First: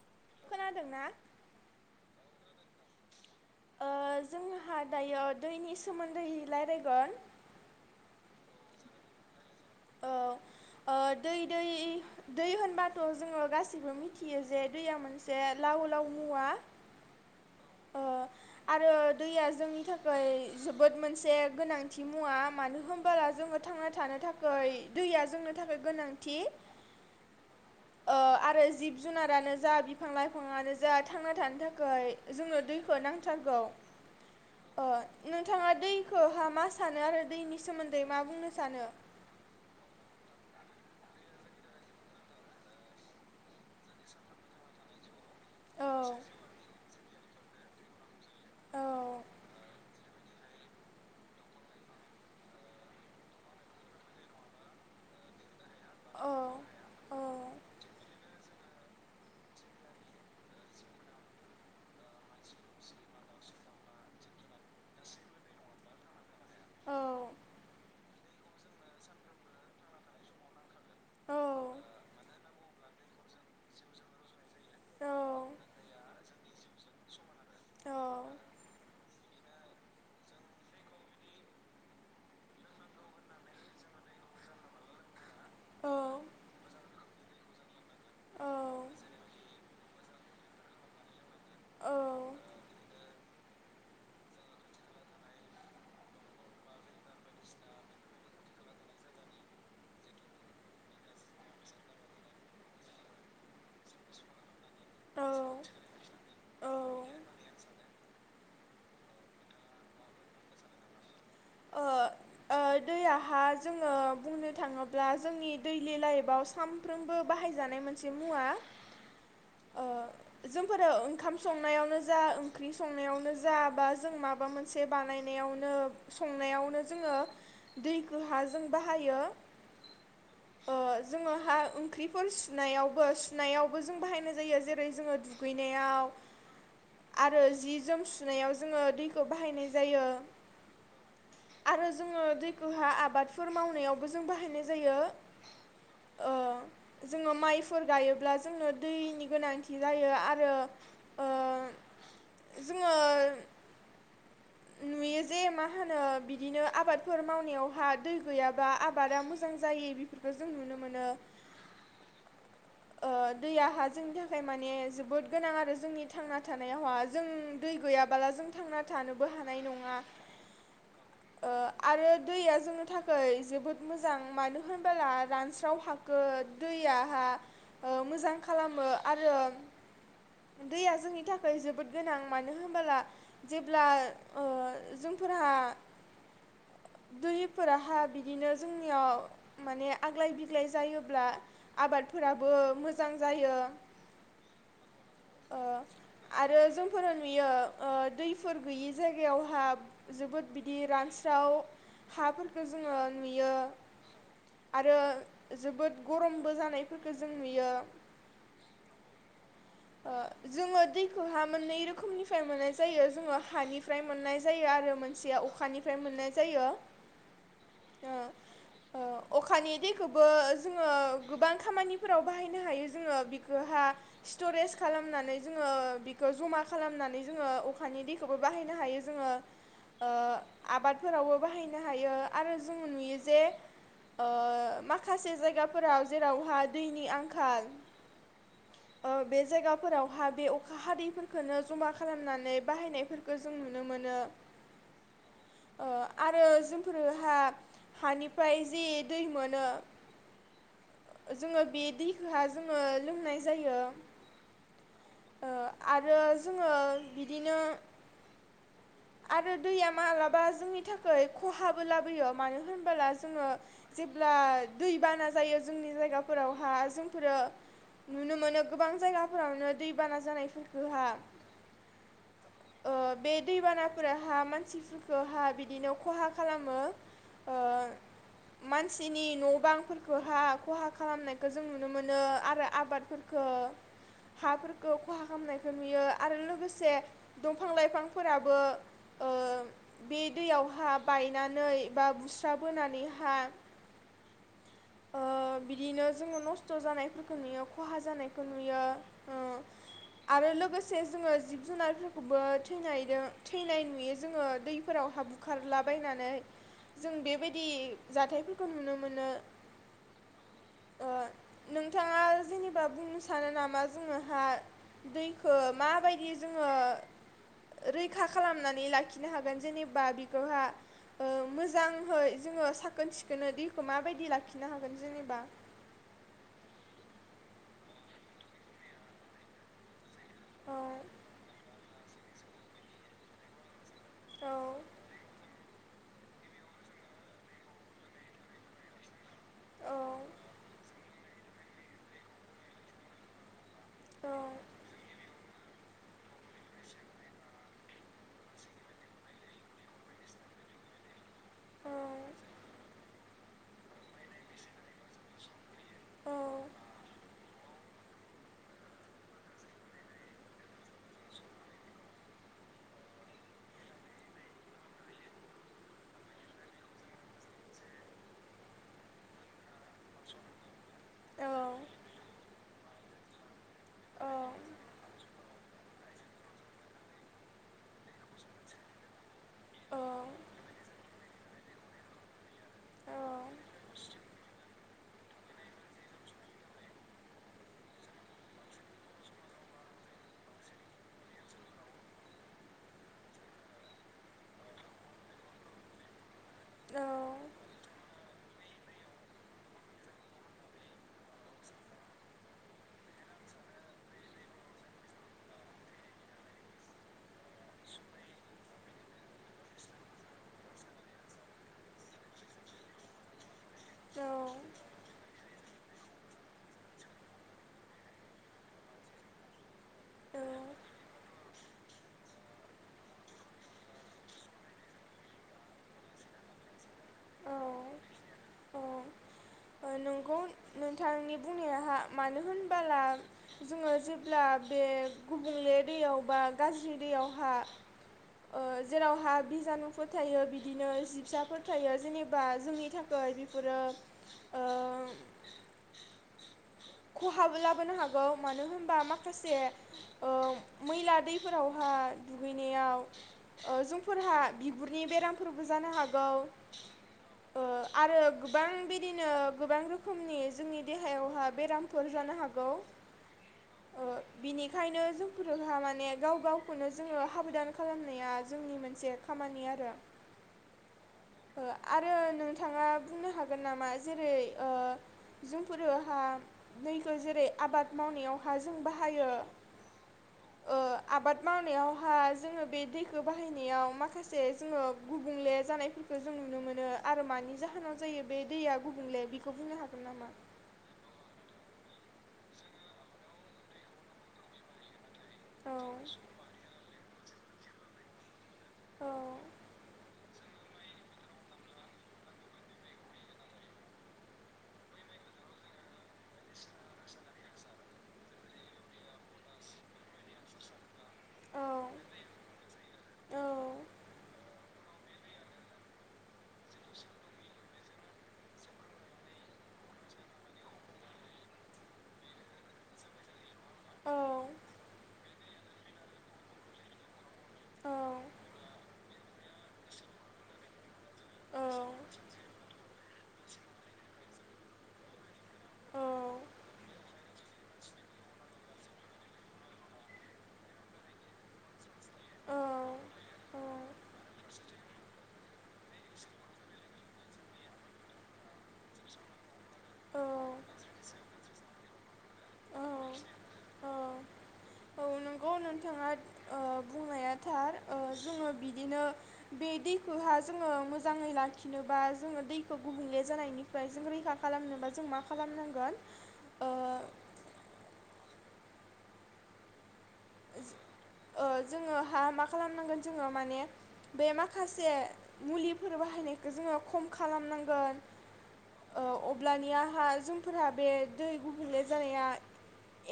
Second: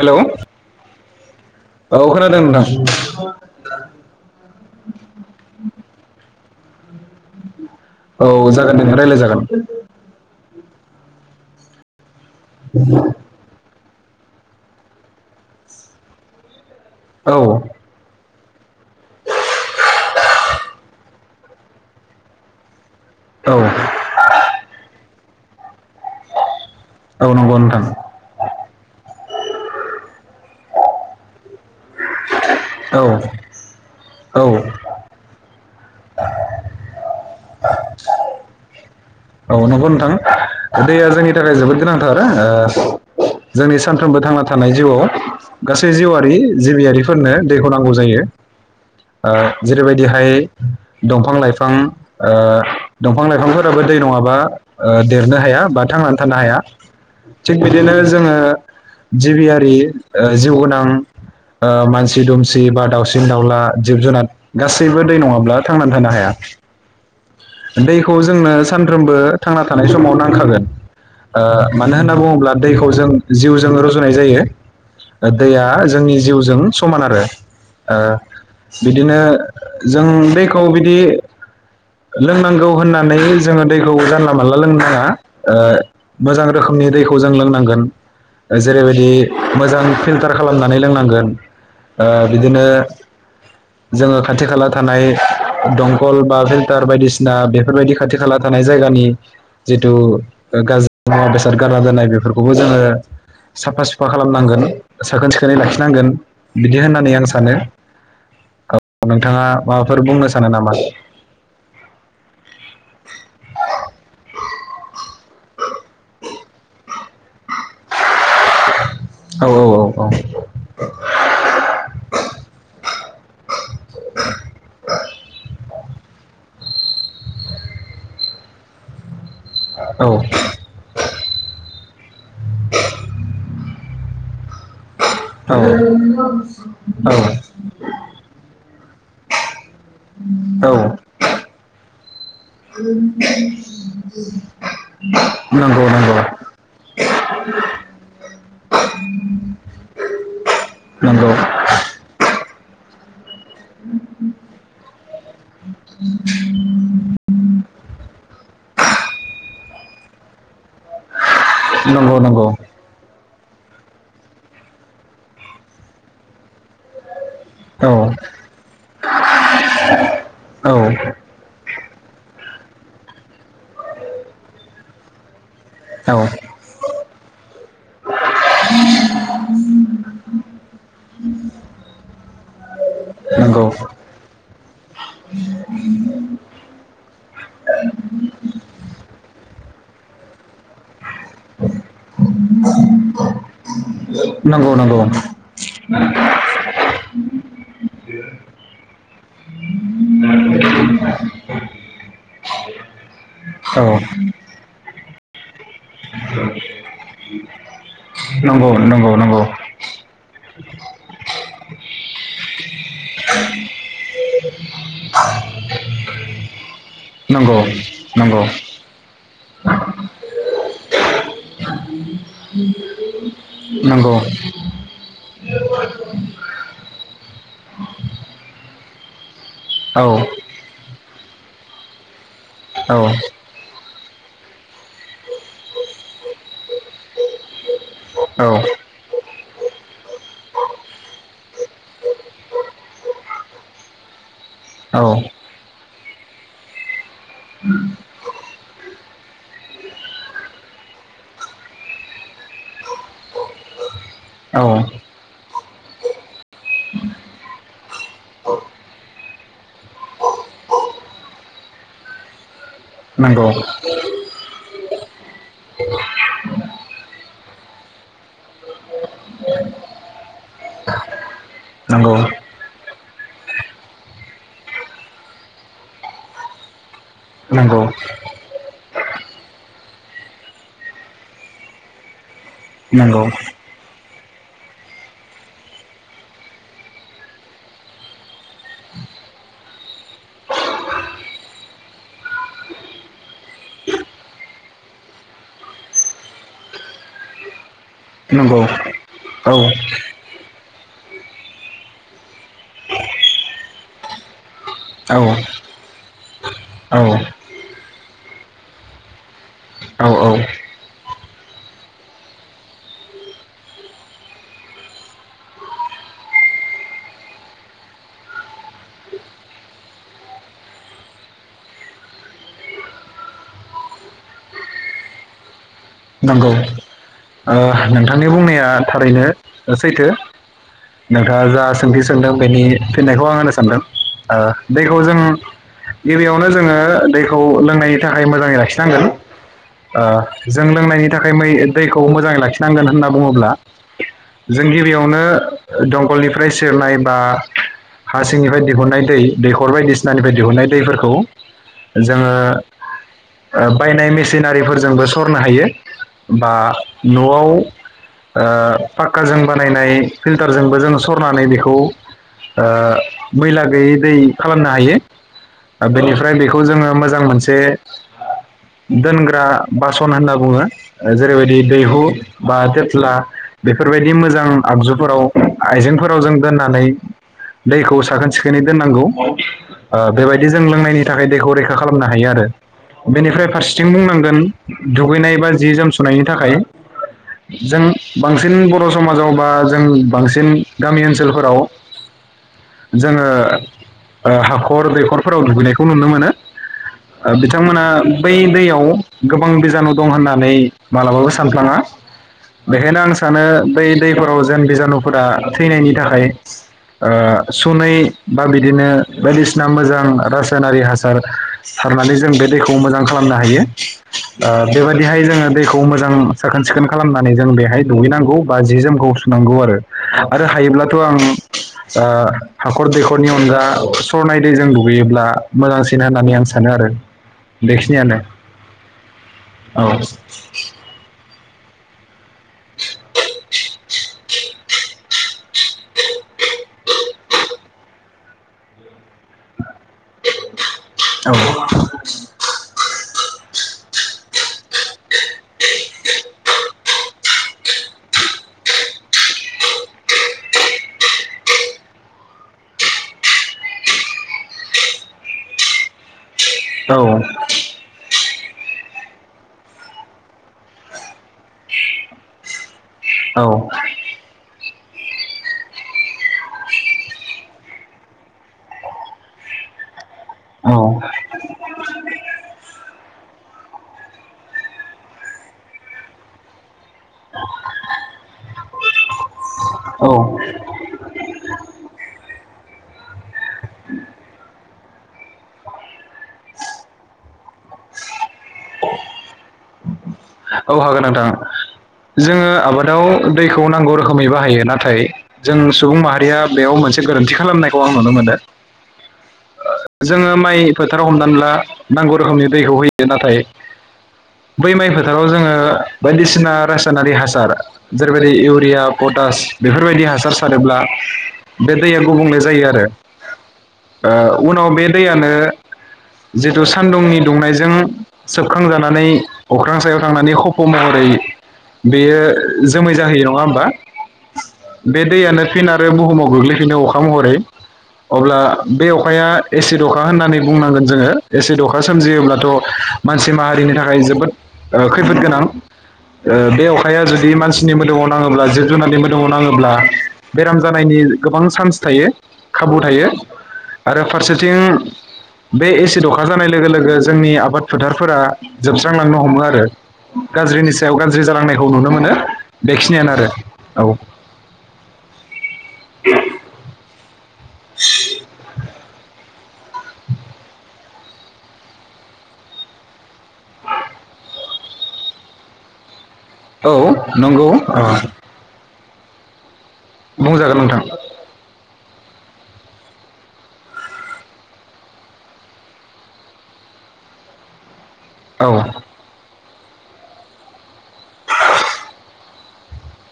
Hello औ खोनादोंना खोनादों नोंथां ओ जोंहा दायो दैनि सोमोन्दै रायलायगोन। ओ रायलाय जागोन ओ दै दै दै होनबाथ' जोङो गासैबो गासिबो मिथियो जे दैया मोनसे लाव लाव मुवा औ ओ आरो दैया जोंनि थाखाय जोबोद मोनसे गोनांथि मुवा मानो होन बोला जोंङो थांना थानो थाखाय दैया जोंनो नि थाखाय गोनांथि औ नंगौ नोंथां ओ आरो जिब जुनारानो जा बिफां लाइफांआनो जा जा थांना थानो थाखाय। जोंनो दैखौ औ नांथारगौ औ ओ नोंथाङा दैखौहा मा सानो आरो दैनि सोमोन्दै मा बुंनो सानो? औ नंगौ नोंथां दैया जोंनि थाखाय जोबोद गोनांथार ओ जोंनि सानफ्रोमबो थांना थानाय जिउआव औ गासै जिउआरि जिबियारि फोरनो दैखौ नांगौ जायो। औ ओ जेरैबायदिहाय दंफां लाइफां ओ दंफां लाइफांफोराबो दै नङाबा ओ देरनो हाया। बा थांनानै औ थानो हाया औ थिग बिदिनो जोङो। जिबियारि ओ जिउ गोनां ओ मानसि दुमसि बा दावउसिन दाउला जिब जुनार गासैबो दै नङाब्ला थांनानै थानो हाया। औ दैखौ जोंनो सानफ्रोमबो थांना थानाय समाव नांखागोन औ ओ मानो होनना बुङोब्ला दैखौ जों जिउजों रुजुनाय जायो। औ दैया जोंनि जिउजों समान आरो ओ बिदिनो जों दैखौ बिदि लोंनांगौ होननानै जोङो दैखौ जानला मानला लोंनो नाङा। ओ औ मोजां रोखोमनि दैखौ जों लोंनांगोन। औ जेरैबायदि मोजां फिल्टार खालामनानै लोंनांगोन ओ बिदिनो जोङो खाथि खाला थानाय दंखल बा फिल्टार बायदिसिना बेफोरबायदि खाथि खाला थानाय जायगानि जिथु गाज्रि मुवा बेसाद गारना दोननाय बेफोरखौबो जोङो साफा सुफा खालामनांगोन साखोन सिखोनै लाखिनांगोन बिदि होननानै आं सानो। औ नोंथाङा माबाफोर बुंनो सानो नामा? ओ ओ दैयाहा जोङो बुंनो थाङोब्ला जोंनि देइलि लाइफआव साम सानफ्रोमबो बाहायजानाय मोनसे मुवा औ ओ औ जोंफोरो ओंखाम संनायावनो जा ओंख्रि संनायावनो जा बा जों माबा मोनसे बानायनायावनो संनायावनो जोङो दैखो हा जों बाहायो औ जोङो हा ओंख्रिफोर सुनायावबो सुनायावबो जों बाहायनाय जायो जेरै जोङो औ दुगैनायाव औ आरो जि जोम सुनायाव जोङो दैखौ बाहायनाय जायो। औ आरो जोङो दैखौहा आबादफोर मावनायावबो जों बाहायनाय जायो नंगौ नंगौ ओ जोङो माइफोर गायोब्ला जोंनो दैनि गोनांथि जायो। आरो ओ नंगौ जोङो नुयो जे मा मा होनो बिदिनो आबादफोर मावनायावहा दै गैयाबा आबादा मोजां जायि बेफोरखौ जों नुनो मोनो। नंगौ नंगौ। ओ दैयाहा जोंनि थाखाय माने जोबोद गोनां आरो जोंनि थांना थानायावहा जों दै गैयाबाला औ जों थांना थानोबो हानाय नङा। औ ओ आरो दैया जोंनि थाखाय जोबोद मोजां मानो होनबोला रानस्राव हाखो औ दैयाहा मोजां खालामो आरो दैया जोंनि थाखाय जोबोद गोनां मानो होनबोला नंगौ जेब्ला ओ जोंफोर दैफोराहा बिदिनो जोंनियाव माने आग्लाय बिग्लाय जायोब्ला आबादफोराबो मोजां जायो नंगौ नंगौ ओ आरो जोंफोरो नुयो ओ दैफोर गैयि जायगायावहा जोबोद बिदि रानस्राव हाफोरखौ जोङो नुयो औ आरो जोबोद गरमबो जानायफोरखो जों नुयो नंगौ नंगौ नंगौ ओ जोङो दैखौहा मोननै रोखोमनिफ्राय मोननाय जायो जोङो हानिफ्राय मोननाय जायो आरो मोनसेया अखानिफ्राय मोननाय जायो ओ नंगौ ओ अखानि दैखौबो जोङो गोबां खामानिफोराव बाहायनो हायो जोङो बिखौहा नंगौ स्टरेज खालामनानै जोङो बिखौ जमा खालामनानै जोङो अखानि दैखौबो बाहायनो हायो जोङो औ ओ आबादफोरावबो बाहायनो हायो आरो जों नुयो जे औ ओ माखासे जायगाफोराव जेरावहा दैनि आंखाल ओ बे जायगाफोरावहा बे अखा हादैफोरखौनो जमा खालामनानै बाहायनायफोरखौ जों नुनो मोनो औ ओ आरो जोंफोरोहा हानिफ्राय जि दै मोनो जोङो बे दैखौहा जोङो लोंनाय जायो। ओ औ आरो जोङो बिदिनो आरो दैया मालाबा जोंनि थाखाय खहाबो लाबोयो मानो होन होला जोङो नंगौ ब्ला दै बाना जायो जोंनि जायगाफोरावहा जोंफोरो [unintelligible] गोबां जायगाफोरावनो दैबाना जानायफोरफोरखौहा नंगौ ओ बे दैबानाफोराहा मानसिफोरखौहा बिदिनो खहा खालामो ओ नंगौ मानसिनि न' बांफोरखौहा खहा खालामनायखौ जों नुनो मोनो आ नंगौ हाफोरखौ खहा खालामनायखौ नुयो आरो लोगोसे दंफां लाइफांफोराबो ओ बे दैयावहा बायनानै बा बुस्राबोनानैहा ओ बिदिनो जोङो नस्थ' जानायफोरखौ नुयो खहा जानायखौ नंगौ नुयो ओ औ आरो लोगोसे जोङो जिब जुनारफोरखौबो थैनाय थैनाय नुयो जोङो औ दैफोरावहा बुखारलाबायनानै जों औ बेबायदि जाथायफोरखौ नुनो मोनो औ ओ नोंथाङा जे बा बुंनो सानो नामा जोङोहा दैखौ माबायदि जोङो रैखा खालामनानै लाखिनो हागोन जेनेबा बिखौहा मोजांहै जोङो साखोन सिखोनै दैखौ माबायदि लाखिनो हागोन जेनेबा नंगौ ओ नोंथांनि बुंनाया थारैनो सैथो। औ नोंथांआ जा सों [unintelligible] सों सोंदों बेनि फिननायखौ आं होनो सानदों ओ औ दैखौ जोङो। गिबियावनो जोङो दैखौ लोंनायनि थाखाय मोजाङै लाखिनांगोन औ ओ जों जों लोंनायनि थाखाय मै दैखौ मोजाङै लाखिनांगोन होनना बुङोब्ला औ जों गिबियावनो दंखलनिफ्राय सेरनाय बा हा सिंनिफ्राय दिहुननाय दै दैखर बायदिसिनानिफ्राय दिहुननाय दैफोरखौ औ जोङोओ‌ बायनाय मेसिनारिफोरजोंबो सर सरनो हायो औ बा न'आव ओ पाक्काजों बानायनाय फिल्टारजोंबो जोङो सरनानै बेखौ ओ मैला गैयै दै खालामनो हायो बेनिफ्राय बेखौ जोङो मोजां मोनसे दोनग्रा बासन होनना बुङो। जेरै औ बायदि दैहु बा थोथ्ला बेफोरबायदि औ मोजां आगजुफोराव आइजेंफोराव जों दोननानै दैखौ साखोन सिखोनै दोननांगौ ओ‌ बेबायदि जों लोंनायनि थाखाय दैखौ रैखा खालामनो हायो आरो बेनिफ्राय फारसेथिं बुंनांगोन दुगैनाय बा जि जोम सुनायनि थाखाय जों बांसिन बर' समाजाव बा जों बांसिन गामि ओनसोलफोराव जोङो ओ हाखर दैखरफोराव दुगैनायखौ नुनो मोनो बिथांमोना बै दैयाव औ गोबां बिजानु दं होननानै मालाबाबो सानफ्लाङा बेखायनो आं सानो बै दैफोराव जेन बिजानुफोरा थैनायनि थाखाय सुनै बा बिदिनो बायदिसिना मोजां रासायनारि हासार सारनानै जों बे दैखौ मोजां खालामनो हायो। ओ बेबायदिहाय जोङो दैखौ मोजां साखोन सिखोन खालामनानै जों बेहाय दुगैनांगौ बा जि जोमखौ सुनांगौ आरो आरो हायोब्लाथ' आं हाखर दैखरनि अनगा सरनाय दै जों दुगैयोब्ला मोजांसिन होननानै आं सानो आरो औ बेखिनियानो औ औ औ नंगौ नोंथांनि बुंनाया मानो होनबाला जोङो जे अब्ला बे गुबुंले दैयाव बा गाज्रि दैयावहा ओ जेरावहा बिजानुफोर थायो बि बिदिनो औ जिबसाफोर थायो जेनेबा जोंनि थाखै बेफोरो खहाबो लाबोनो हागौ मानो होनबा माखासे ओ मैला दैफोरावहा दुगैनायाव ओ जोंफोरहा बिगुरनि बेरामफोरबो जानो हागौ औ ओ आरो गोबां बिदिनो गोबां रोखोमनि जोंनि देहायावहाय बेरामफोर जानो हागौ औ ओंखायनो जोंफोरहा माने गाव गावखौनो जोङो हाबदान खालामनाया जोंनि मोनसे खामानि आरो औ [unintelligible] ओ आरो नोंथाङा बुंनो हागोन नामा जेरै ओ जोंफोरोहा दैखौ जेरै आबाद मावनायाव हाज जों बा हायो औ ओ आबाद ल थु छमावनायावहा जोङो बे दैखो बाहायनायाव माखासे जोङो गुबुंले जानायफोरखो जों नुनो मोनो आरो मानि जाहोनाव जायो बे दैया गुबुंले बेखो बुंनो हागोन नामा औ हागोन नोंथां जोङो आबादाव दैखौ नांगौ रोखोमनि बाहायो नाथाय जों सुबुं माहारिया बेयाव मोनसे गोरोन्थि खालामनायखौ आं नुनो मोनो औ जोङो माइ फोथाराव हमनानै ला नांगौ रोखोमनि दैखौ होयो नाथाय बै माइ फोथ थाराव जोङो बायदिसिना रासायनारि हासार जेरैबायदि इउरिया पटास बेफोरबायदि हासार सारोब्ला बे दैया गुबुंले जायो आरो ओ उनाव बे दैयानो जिथु सान्दुंनि दुंनायजों सोबखांजानानै अखा ख्रां सायाव थांनानै खफ' महरै बेयो जोमै जाहैयो नङा होमबा बे दैयानो फिन आरो बुहुमाव गोग्लैफिनो अखा महरै अब्ला बे अखाया एसिड अखा होननानै बुंनांगोन जोङो एसिड अखा सोमजियोब्लाथ' मानसि माहारिनि थाखाय जोबोद ओ खैफोद गोनां ओ बे अखाया जुदि मानसिनि मोदोमाव नाङोब्ला जिब जुनारनि मोदोमाव नाङोब्ला बेराम जानायनि गोबां चान्स थायो। खाबु थायो आरो फारसेथिं बे एसिड अखा हानाय लोगो लोगो जोंनि आबाद फोथारफोरा जोबस्रां लांनो हमो आर गाज्रिनि सायाव गाज्रि जालांनायखौ नुनो मोनो बेखिनियानो आरो औ। अ नोंथाङा ओ बुंनाया थार ओ जोङो बिदिनो बे दैखौहा जोङो मोजाङै लाखिनोबा जोङो दैखौ गुबुंले जानायनिफ्राय जों रैखा खालामनोबा जों मा खालामनांगोन। ओ औ नंगौ ओ बुंजागोन नोंथां ओ जोङो हा मा खालामनांगोन जोङो माने बे माखासे मुलिफोर बाहायनायखौ जोङो खम खालामनांगोन। औ अब्लानिआहा जोंफोरहा बे दै गुबुले जानाया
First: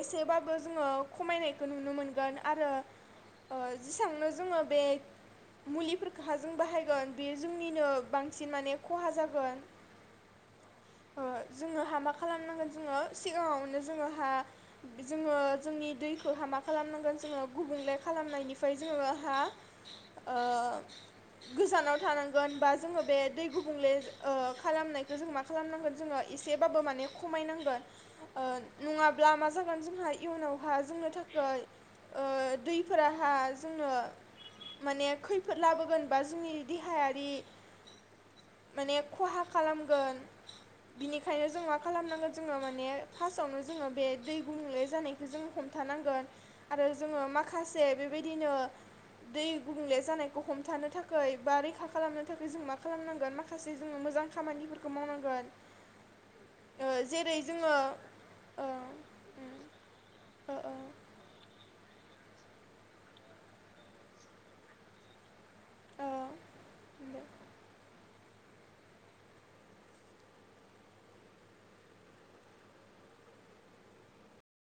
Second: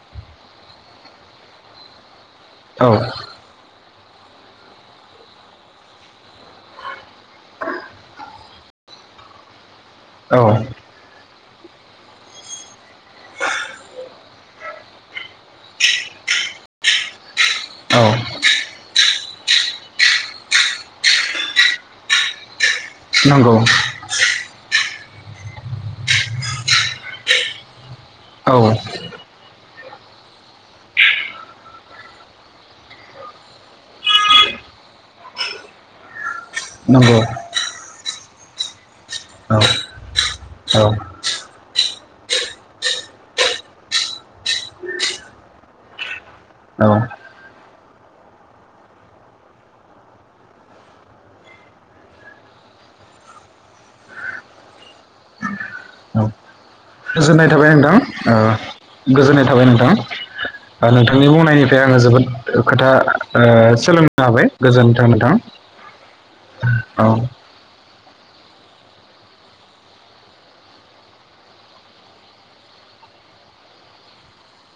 एसेबाबो जोङो खमायनायखो नुनो मोनगोन आरो। औ [unintelligible] जोङो बे मुलिफोरफोरखो हा जों बाहायगोन बे जोंनिनो बांसिन माने खहा जागोन। औ जोङो हा मा खालामनांगोन जोङो सिगाङावनो जोङो हा जोङो जोंनि दैखौ हामा खालामनांगासिनो गुबुंले औ खालामनायनिफ्राय जोङो हा ओ गोजानाव थानांगोन बा जोङो बे दै नंगौ गुबुंले ओ खालामनाय जों मा खालामनांगोन जोङो एसेबाबो माने खमायनांगोन ओ औ नङाब्ला मा जोंहा इयुनाव हा जोंनो थाखाय ओ दैफोराहा जोंनो माने खैफोद लाबो नंगौ माने खहा औ खालामगोन औ बिनिखायनो जों खालामनांगोन जोङो माने फार्स्टआवनो जोङो बे दै गुंले जानायखौ जोंङ हमथानांगोन। आरो जोङो औ माखासे बेबायदिनो दै गुबुंले जानायखौ हमथानो थाखाय बा रैखा खालामनो थाखाय जों मा खालामनांगोन माखासे जोङो मोजां खामानि औ ओ जेरै गोजोननाय थाबाय जोङो नोंथां ओ गोजोननाय ओ थाबाय नोंथां ओ ओ नोंथांनि बुंनायनि बे आङो जोबोद खोथा ओ सोलोंनो हाबाय गोजोनथों नोंथां ओ औ दे